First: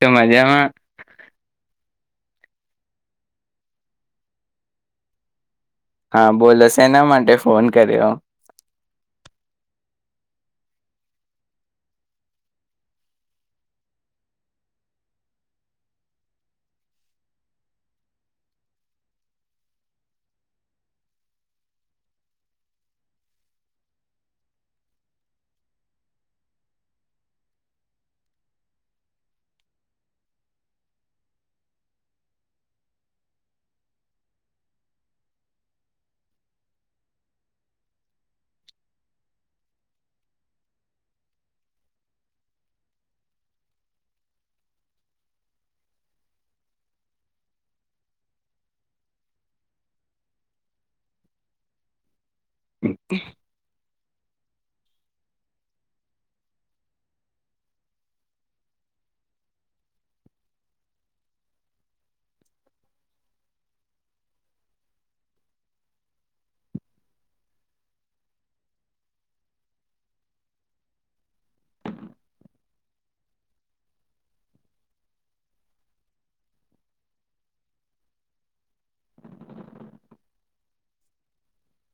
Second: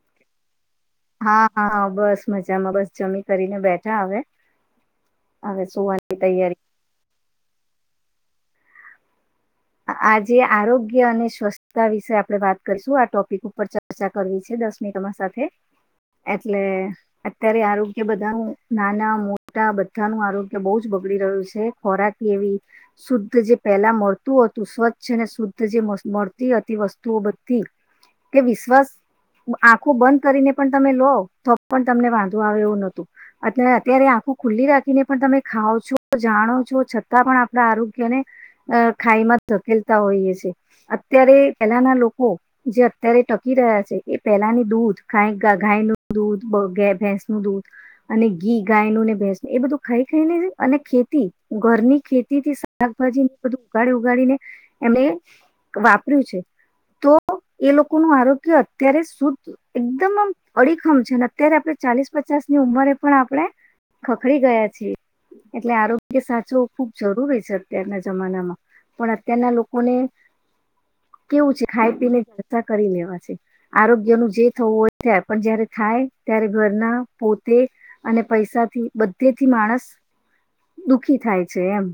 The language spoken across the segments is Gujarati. તો મજામાં હા હા બસ મજામાં બસ જમી કરીને બેઠા હવે હવે સુવાની હા તૈયારી બોલો સેના માટે ફોન કર્યો આજે આરોગ્ય અને સ્વચ્છતા વિશે આપણે વાત કરીશું આ ટોપિક ઉપર ચર્ચા કરવી છે દસ મિનીટ તમારી સાથે એટલે અત્યારે આરોગ્ય બધાનું નાના મોટા બધાનું આરોગ્ય બહુ જ બગડી રહ્યું છે ખોરાક એવી શુદ્ધ જે પેલા મળ હતું સ્વચ્છ અને શુદ્ધ જે મળતી હતી વસ્તુઓ બધી કે વિશ્વાસ આંખું બંધ કરીને પણ તમે લો તો પણ તમને વાંધો આવે એવું નોતું અને અત્યારે આંખું ખુલ્લી રાખીને પણ તમે ખાાવ છો જાણો છો છતાં પણ આપણા આરોગ્યને અ ખાઈમાં ધકેલતા હોઈએ છે અત્યારે પેલાના લોકો જે અત્યારે ટકી રહ્યા છે એ પહેલાની દૂધ ગાય નુ દૂધ કે ભેંસ નું દૂધ અને ઘી ગાયનું ને ભેંસ નું એ બધું ખાઈ ખાઈને અને ખેતી ઘરની ખેતી થી શાકભાજી બધું ઉગાડી ઉગાડીને એમને વાપર્યું છે તો એ લોકોનું આરોગ્ય અત્યારે શુદ્ધ એકદમ આમ અડીખમ છે અને અત્યારે આપણે ચાલીસ પચાસની ઉંમરે પણ આપણે ખખડી ગયા છીએ એટલે આરોગ્ય સાચવું ખૂબ જરૂરી છે અત્યારના જમાનામાં પણ અત્યારના લોકોને કેવું છે ખાઈ પીને જલસા કરી લેવા છે આરોગ્યનું જે થવું હોય એ થાય પણ જયારે થાય ત્યારે ઘરના પોતે અને પૈસાથી બધેથી માણસ દુખી થાય છે એમ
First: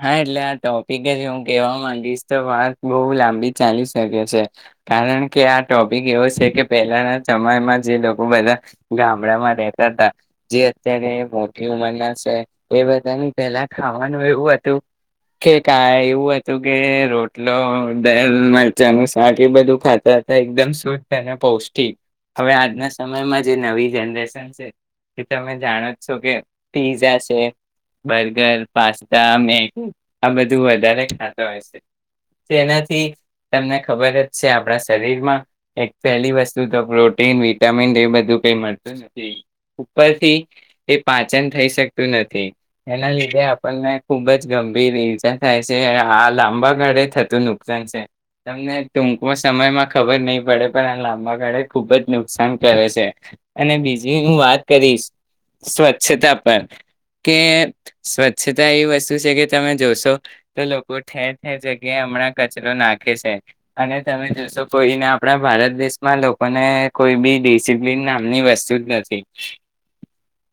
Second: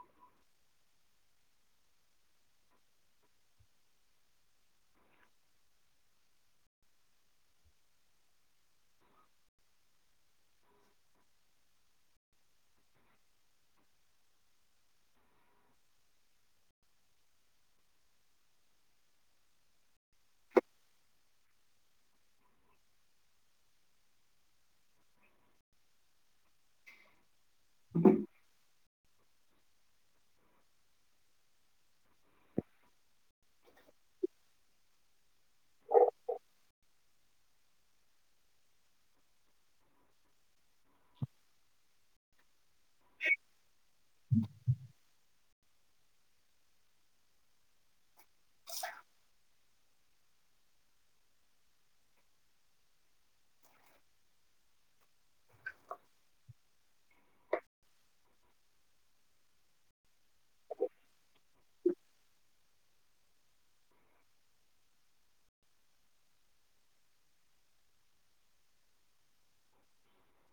હા એટલે આ ટોપિક જ હું કહેવા માંગીશ તો વાત બહુ લાંબી ચાલી શકે છે કારણ કે આ ટોપિક એવો છે કે પહેલાના સમયમાં જે લોકો બધા ગામડામાં રેતા હતા જે અત્યારે મોટી ઉંમરના છે એ બધાની પેલા ખાવાનું એવું હતું તો કે કાઈ એવું હતું કે રોટલો દલ મરચાંનું શાક એ બધું ખાતા હતા એકદમ શુદ્ધ અને પૌષ્ટિક હવે આજના સમયમાં જે નવી જનરેશન છે એ તમે જાણો જ છો કે પીઝા છે બર્ગર પાસ્તા આ બધું વધારે ખાતા હોય છે જેનાથી તમને ખબર જ છે આપણા શરીરમાં એક પહેલી વસ્તુ તો પ્રોટીન વિટામિન એ બધું કઈ મળતું નથી ઉપરથી એ પાચન થઈ શકતું નથી એના લીધે આપણને ખૂબ જ ગંભીર ઈર્જા થાય છે આ લાંબા ગાળે થતું નુકસાન છે તમને ટૂંકમાં સમયમાં ખબર નહી પડે પણ આ લાંબા ગાળે ખૂબ જ નુકસાન કરે છે અને બીજી હું વાત કરીશ સ્વચ્છતા પર કે સ્વચ્છતા એ વસ્તુ શું છે કે તમે જોશો તો લોકો ઠેર ઠેર જગ્યા હમણાં કચરો નાખે છે અને તમે જોશો કોઈને આપણા ભારત દેશમાં લોકોને કોઈ બી ડિસિપ્લિન નામની વસ્તુ જ નથી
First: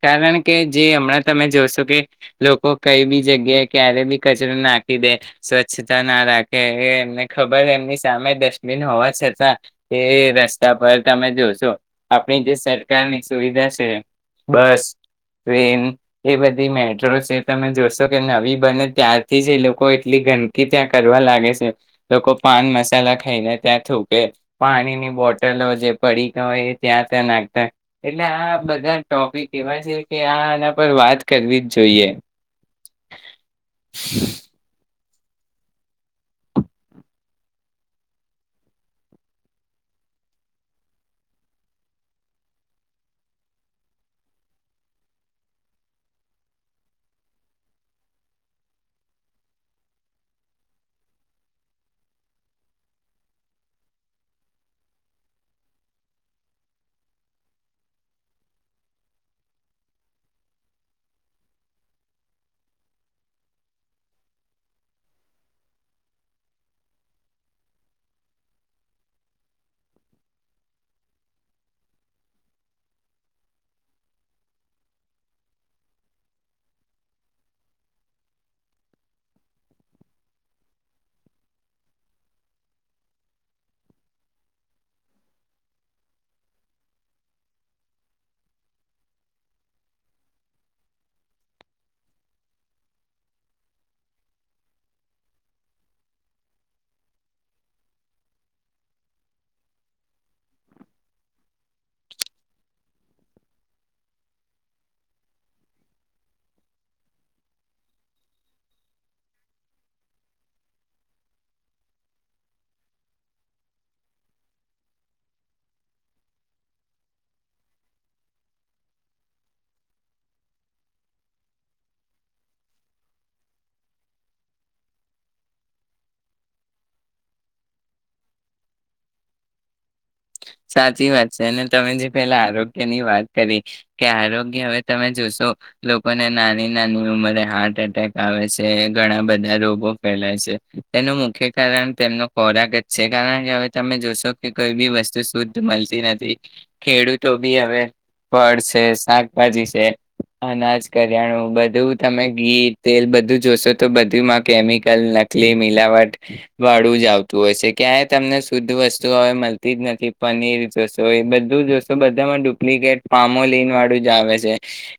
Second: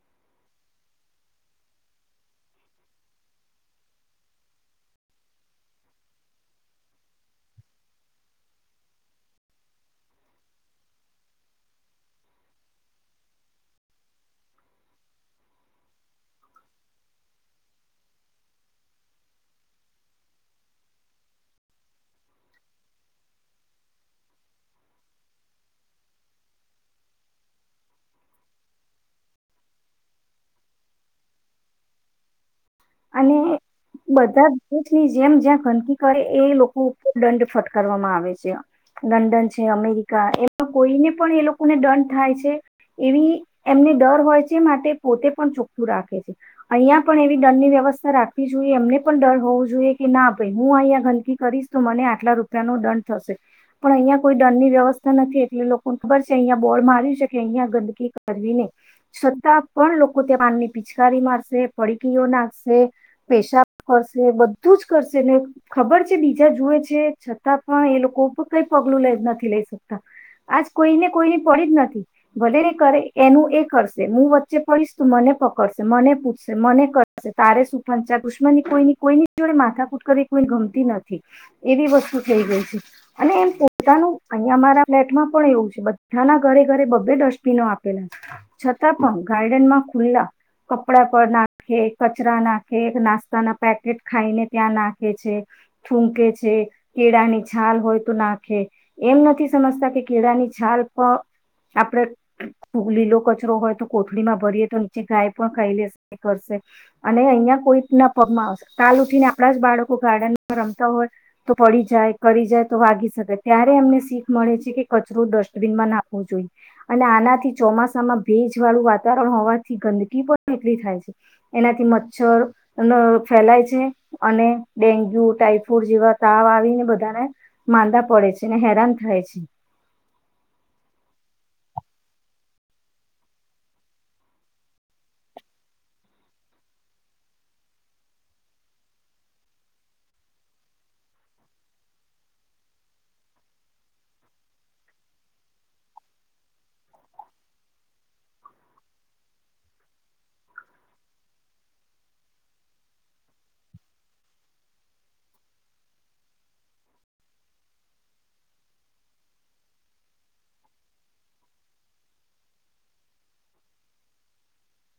કારણ કે જે હમણાં તમે જોશો કે લોકો કઈ બી જગ્યાએ ક્યારે બી કચરો નાખી દે સ્વચ્છતા ના રાખે એમને ખબર એમની સામે ડસ્ટબિન હોવા છતાં એ રસ્તા પર તમે જોશો આપણી જે સરકારની સુવિધા છે બસ ટ્રેન એ બધી મેટ્રો છે તમે જોશો કે નવી બને ત્યારથી જ એ લોકો એટલી ગંદકી ત્યાં કરવા લાગે છે લોકો પાન મસાલા ખાઈને ત્યાં થૂકે પાણીની બોટલો જે પડીકા હોય એ ત્યાં ત્યાં નાખતા એટલે આ બધા ટોપિક એવા છે કે આના પર વાત કરવી જ જોઈએ અને બધા ની જેમ જ્યાં ગંદકી કરે એ લોકો ઉપર દંડ ફટકારવામાં આવે છે લંડન છે અમેરિકા એમાં કોઈને પણ એ લોકોને દંડ થાય છે એવી એમને ડર હોય છે માટે પોતે પણ ચોખ્ખું રાખે છે અહિયાં પણ એવી દંડની વ્યકતી વ્યવસ્થા રાખવી જોઈએ એમને પણ ડર હોવો જોઈએ કે ના ભાઈ હું અહંયા ગંદકી કરીશ તો મને આટલા રૂપિયા નો દંડ થશે પણ અહીંયા કોઈ દંડની વ્યવસ્થા નથી એટલે લોકો ખબર છે અહિયાં બોર્ડ માર્યું છે કે અહીયાં ગંદકી કરવી નહીં ને છતાં પણ લોકો ત્યાં પાનની પિચકારી મારશે પડીકીઓ નાખશે કે પેશાબ કરશે બધું જ કરશે ને ખબર છે બીજા જુએ છે છતાં પણ એ લોકો કઈ પગલું લઈ નથી લઈ શકતા આજ કોઈને કોઈની પડી જ નથી ભલે એ કરે એનું એ કરશે હું વચ્ચે પડીશ તો મને પકડશે મને પૂછશે મને કરશે તારે સુ પંચાયત દુશ્મની કોઈની કોઈની જોડે માથાકૂટ કરી કોઈ ગમતી નથી એવી વસ્તુ થઈ ગઈ છે અને એમ પોતાનું અહીંયા અમારા ફ્લેટમાં પણ એવું છે બધાના ઘરે ઘરે બબે ડસ્ટબીનો આપેલા છતાં પણ ગાર્ડનમાં ખુલ્લા કપડા પર નાખે કચરા નાખે એક નાસ્તાના પેકેટ ખાઈને ત્યાં નાખે છે ઠુંકે કે છે કેળા ની છાલ હોય તો નાખે એમ નથી સમજતા કે કેળા ની છાલ પણ આપડે લીલો કચરો હોય તો કોથળીમાં ભરીએ તો નીચે ગાય પણ ખાઈ લેશે કરશે અને અહીયાં કોઈ ના પગમાં આવશે કાલે ઊઠીને આપણા જ બાળકો ગાર્ડનમાં રમતા હોય તો પડી જાય કરી જાય તો વાગી શકે ત્યારે એમને શીખ મળે છે કે કચરો ડસ્ટબિનમાં નાખવો જોઈએ અને આનાથી ચોમાસામાં ભેજ વાળું વાતાવરણ હોવાથી ગંદકી પણ એટલી થાય છે એનાથી મચ્છર ફેલાય છે અને ડેન્ગ્યુ ટાઈફોઇડ જેવા તાવ આવીને બધાને માંદા પડે છે અને હેરાન થાય છે સાચી વાત છે અને તમે જે પેલા આરોગ્ય ની વાત કરી કે આરોગ્ય હવે તમે જોશો લોકોને નાની નાની ઉંમરે હાર્ટ એટેક આવે છે ઘણા બધા રોગો ફેલાય છે તેનું મુખ્ય કારણ તેમનો ખોરાક જ છે કારણ કે હવે તમે જોશો કે કોઈ બી વસ્તુ તુ શુદ્ધ મળતી નથી ખેડૂતો બી હવે ફળ છે શાકભાજી છે અનાજ કરિયાણું બધું તમે ઘી તેલ બધું જોશો તો બધુંમાં કેમિકલ નકલી મિલાવટ વાળું જ આવતું હોય છે ક્યાંય તમને શુદ્ધ વસ્તુ હવે નથી પનીર જોશો એ બધું જોશો બધામાં ડુપ્લિકેટ પામોલીન વાળું જ આવે છે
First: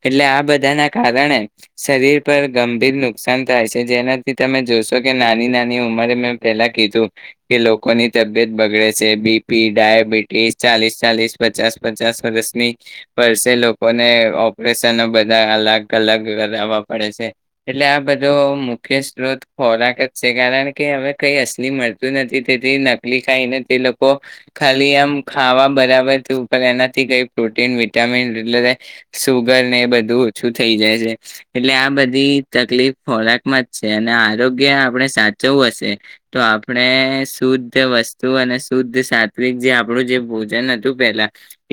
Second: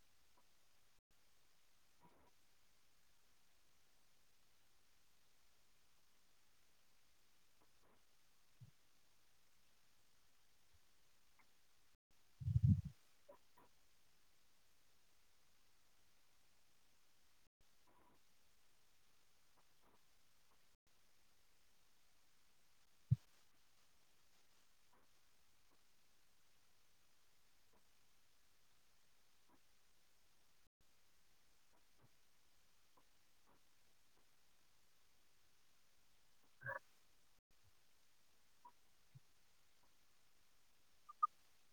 એટલે આ બધા ના કારણે શરીર પર ગંભીર નુકસાન થાય છે જેનાથી તમે જોશો કે નાની નાની ઉંમરે મેં પેલા કીધું કે લોકોની તબિયત બગડે છે બીમણતી પી ડાયાબિટીસ ચાલીસ ચાલીસ પચાસ પચાસ વર્ષની વર્ષે લોકોને ઓપરેશનો બધા અલગ અલગ કરાવવા પડે છે એટલે આ બધો મુખ્ય સ્ત્રોત ખોરાક જ છે કારણ કે હવે કઈ અસલી મળતું નથી તેથી નકલી ખાઈને તે લોકો ખાલી આમ ખાવા બરાબરું ઉપર એનાથી કઈ પ્રોટીન વિટામીન એટલે સુગર ને એ બધું ઓછું થઈ જાય છે એટલે આ બધી તકલીફ ખોરાકમાં જ છે અને આરોગ્ય આપણે સાચવું હશે તો આપણે શુદ્ધ વસ્તુ અને શુદ્ધ સાતવીક જે આપણું જે ભોજન હતું પેલા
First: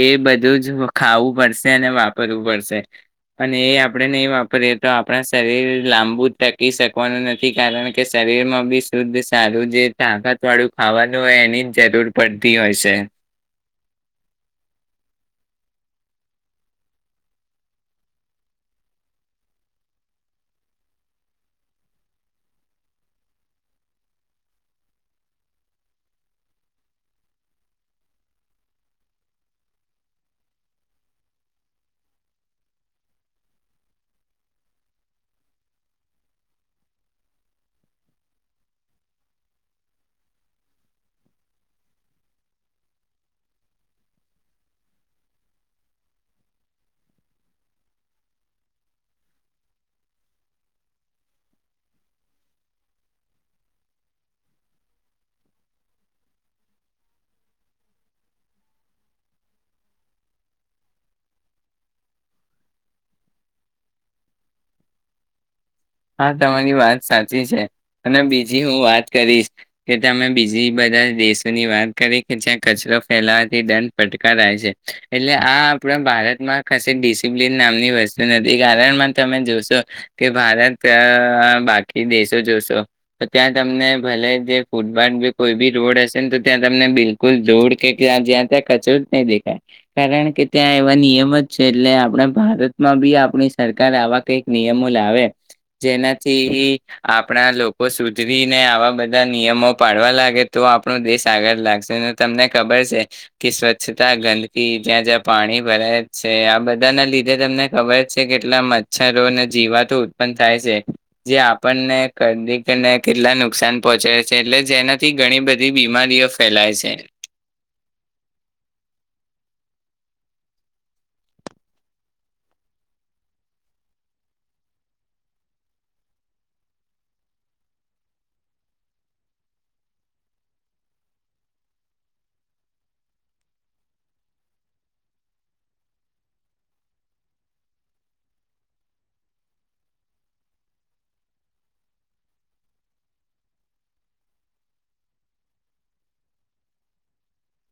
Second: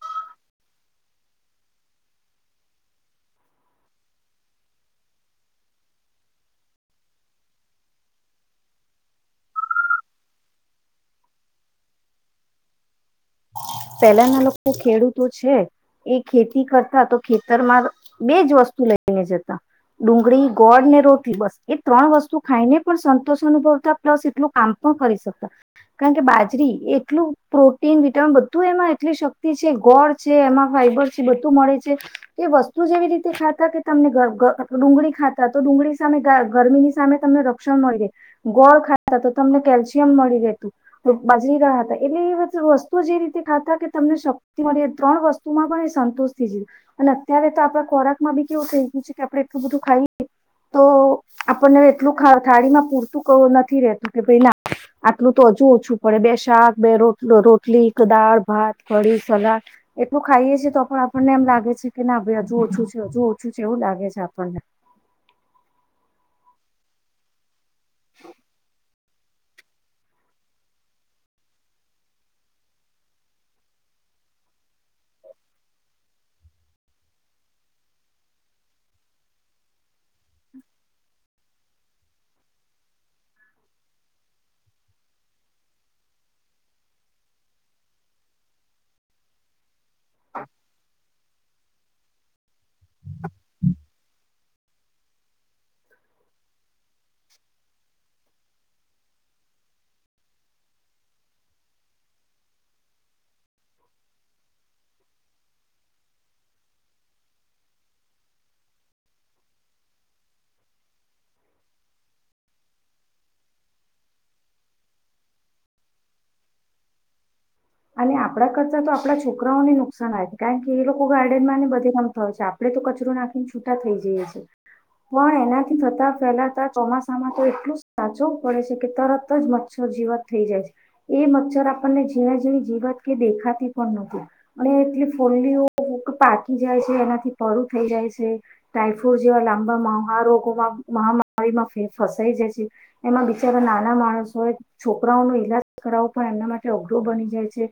એ બધું જ ખાવું પડશે અને વાપરવું પડશે અને એ આપણે નહી વાપરીએ તો આપણા શરીર લાંબુ ટકી શકવાનું નથી કારણ કે શરીર માં બી શુદ્ધ સારું જે તાકાત વાળું ખાવાનું હોય એની જરૂર પડતી હોય છે પહેલાના લોકો ખેડૂતો છે એ ખેતી કરતા તો ખેતરમાં બેજ વસ્તુ લઈને જતા ડુંગળી ગોળ ને રોટલી બસ એ ત્રણ વસ્તુ ખાઈને પણ સંતોષ અનુભવતા પ્લસ એટલું કામ પણ કરી શકતા કારણ કે બાજરી એટલું પ્રોટીન બધું એમાં એટલી શક્તિ છે ગોળ છે એમાં ફાઈબર છે બધું મળે છે કે વસ્તુ જે એવી રીતે ખાતા કે તમને ડુંગળી ખાતા તો ડુંગળી સામે ગરમીની સામે તમને રક્ષણ મળી રહે ગોળ ખાતા તો તમને કેલ્શિયમ મળી રહેતું બાજરીના હતા એટલે એધ વસ્તુ જે રીતે ખાતા કે તમને શક્તિ મળે ત્રણ વસ્તુમાં પણ એ સંતોષ થઈ જઈ અને અત્યારે તો આપડા ખોરાકમાં બી કેવું થઈ ગયું છે કે આપડણે એટલું બધું ખાઈએ તો આપણને એટલું થાળી માં પૂરતું નથી રતું કે ભાઈ ના આટલું તો હજુ ઓછું પડે બે શાક બે રોટલો રોટ ટલીક દાળ ભાત કડી સલાડ એટલું ખાઈએ છે તો પણ આપણને એમ લાગે છે કે ના ભાઈ હજુ ઓછું છે હજુ ઓછું છે એવું લાગે છે આપણને હા તમારી વાત સાચી છે અને બીજી હું વાત કરીશ કે તમે બીજી બધા દેશોની વાત કરી કે જ્યાં કચરો ફેલાવાથી દંડ પટકારાય છે એટલે આ આપણા ભારતમાં કસે ડિસિપ્લન નામની વસ્તુ નથી કારણમાં તમે જોશો કે ભારત અ બાકી દેશો જોશો તો ત્યાં તમને ભલે જે ફૂટપાથ કે કોઈ બી રોડ હશે ને તો ત્યાં તમને બિલકુલ દોડ કે્યા જ્યાં ત્યાં કચરો જ નહી દેખાય કારણ કે ત્યાં એવા નિયમ જ છે એટલે આપણે ભારતમાં બી આપણી સરકાર આવા કઈક નિયમો લાવે જેનાથી ઈ આપણા લોકો સુધરીને આવા બધા નિયમો પાડવા લાગે તો આપણો દેશ આગળ લાગશે અને તમને ખબર છે કે સ્વચ્છતા ગંદકી જ્યાં જ્યાં પાણી ભરાય છે આ બધા ના લીધે તમને ખબર છે કેટલા મચ્છરોને જીવાતો ઉત્પન થાય છે જે આપણને કદીને કેટલા નુકસાન પહોંચા છે એટલે જેનાથી ઘણી બધી બીમારીઓ ફેલાય છે અને આપણા કરતા તો આપડા છોકરાઓને નુકસાન આવે કારણ કે એ લોકો ગાર્ડનમાંને બધે રમતા હોય છે આપડણે તો કચરો નાખીને છૂટા થઈ જઈએ છે પણ એનાથી થતા ફેલાતા ચોમાસામાં તો એટલું સાચો પડે છે કે તરત જ મચ્છર જીવત થઈ જાય છે એ મચ્છર આપણને જીણે જીવી જીવત કે દેખાતી પણ નથી અને એટલી ફોડલીઓ પાકી જાય છે એનાથી પડું થઈ જાય છે ટાઈફોઇડ જેવા લાંબા મહા રોગોમાં મહામારીમાં ફસાઈ જાય છે એમાં બિચારા નાના માણસો હોય છોકરાઓનો ઈલાજ કરાવવો પણ એમના માટે અઘરો બની જાય છે એટલે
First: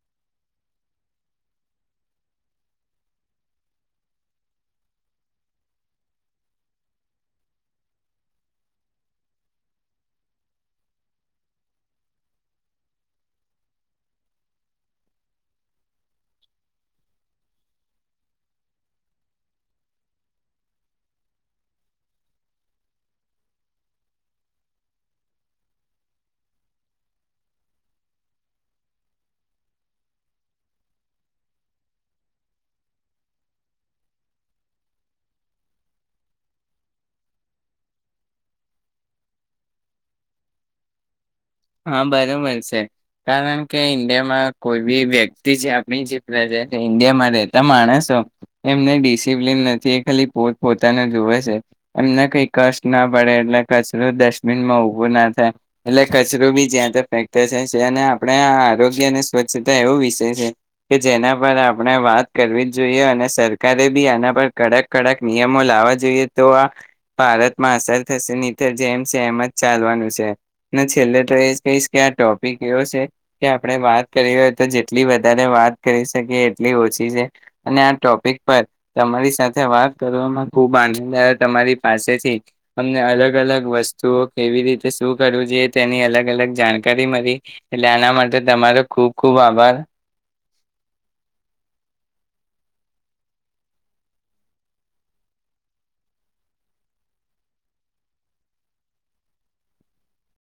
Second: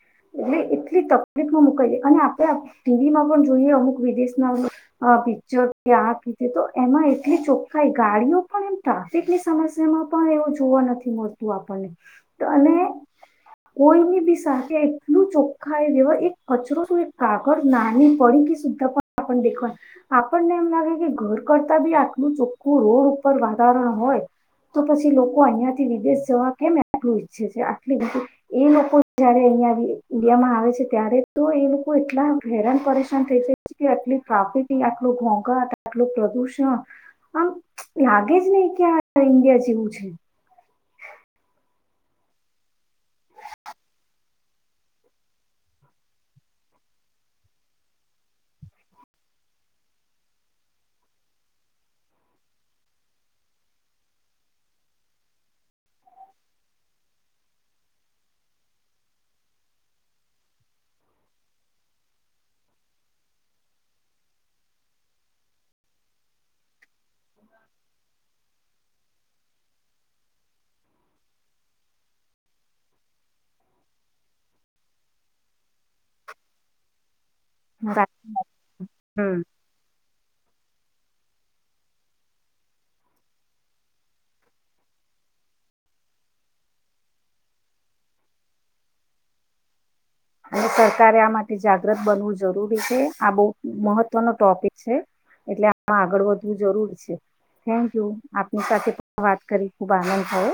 એટલી તકલીફમાં મુકાઈ દઈ અને આપણે ટીવીમાં પણ જોઈએ અમુક વિદેશના પિક્ચર આ રીતે તો એમાં એટલી ચોખ્ખાઈ ગાડીઓ પણ એમ ટ્રાફિકની સમસ્યામાં પણ એવું જોવા નથી મળતું આપણને અને કોઈની બી સાથે કે એટલું ચોખ્ખાય વ્યવસ્થિત એક કચરો શ કાગળ નાની પડીકી સુધા પણ આપ દેખવાય આપણને એમ લાગે કે ઘર કરતા બી આટલું ચોખ્ખું રોડ ઉપર વાતાારરણ હોય તો પછી લોકો અહિયાંથી વિદેશ જવા કેમ આટલું ઈચ્છે છે આટલી બી એ લોકો જયારે [inaudible] ઇન્ડિયામાં આવે છે ત્યારે તો એ લોકો એટલા હેરાન પરેશાન થઈ જાય છે કે અટલી ટ્રાફિક, આટલો ઘોંઘાટ, આટલું પ્રદુષણ આમ લાગે જ નહી કે આ ઇન્ડિયા જેવું છે. હહ બરોબર છે. કારણ કે ઈન્ડિયામાં કોઈ બી વ્યક્તિ જે આપણી જે પ્રજા ઈન્ડિયામાં રહેતા માણસો એમને ડિસિપ્લિન નથી. એ ખાલી પોત પોતાના જુવે છે. એમને કઈ કષ્ટ ના પડે એટલે કચરો ડસ્ટબિનમાં ઉભો ના થાય એટલે ક કચરો બી જ્યાં ત્યાં ફેકતા છે. અને આપણે આ આરોગ્ય અને સ્વચ્છતા એવો વિષય છે કે જેના પર આપણે વાત કરવી જ જોઈએ. અને સરકારે બી આના પર કડક કડક નિયમો લાવવા જોઈએ તો આ ભારતમાં અસર થશે ની તે જેમ સે એમ જ ચાલવાનું સે. ને છે છેલ્લે તો એ જ કહીશ કે આ ટોપિક એવો છે કે આપણે વાત કરી હોય તો જેટલી વધારે વાત કરી શકીએ એટલી ઓછી છે. અને આ ટોપિક પર તમારી હમ સાથે વાત કરવામાં ખુબ આનંદ આયો તમારી પાસેથી તમને અલગ અલગ વસ્તુઓ કેવી રીતે શું કરવું જોઈએ તેની અલગ અલગ જાણકારી મલી એટલે આના માટે તમારો ખુબ ખુબ આભાર. અને સરકારે આ માટે જાગ્રત બનવું જરૂરી છે. આ બહુ મહત્વનો ટોપિક છે. એટલે આમાં આગળ વધવું જરૂરી છે. થેન્ક યુ આપની સાથે પણ વાત કરી ખુબ આનંદ થયો.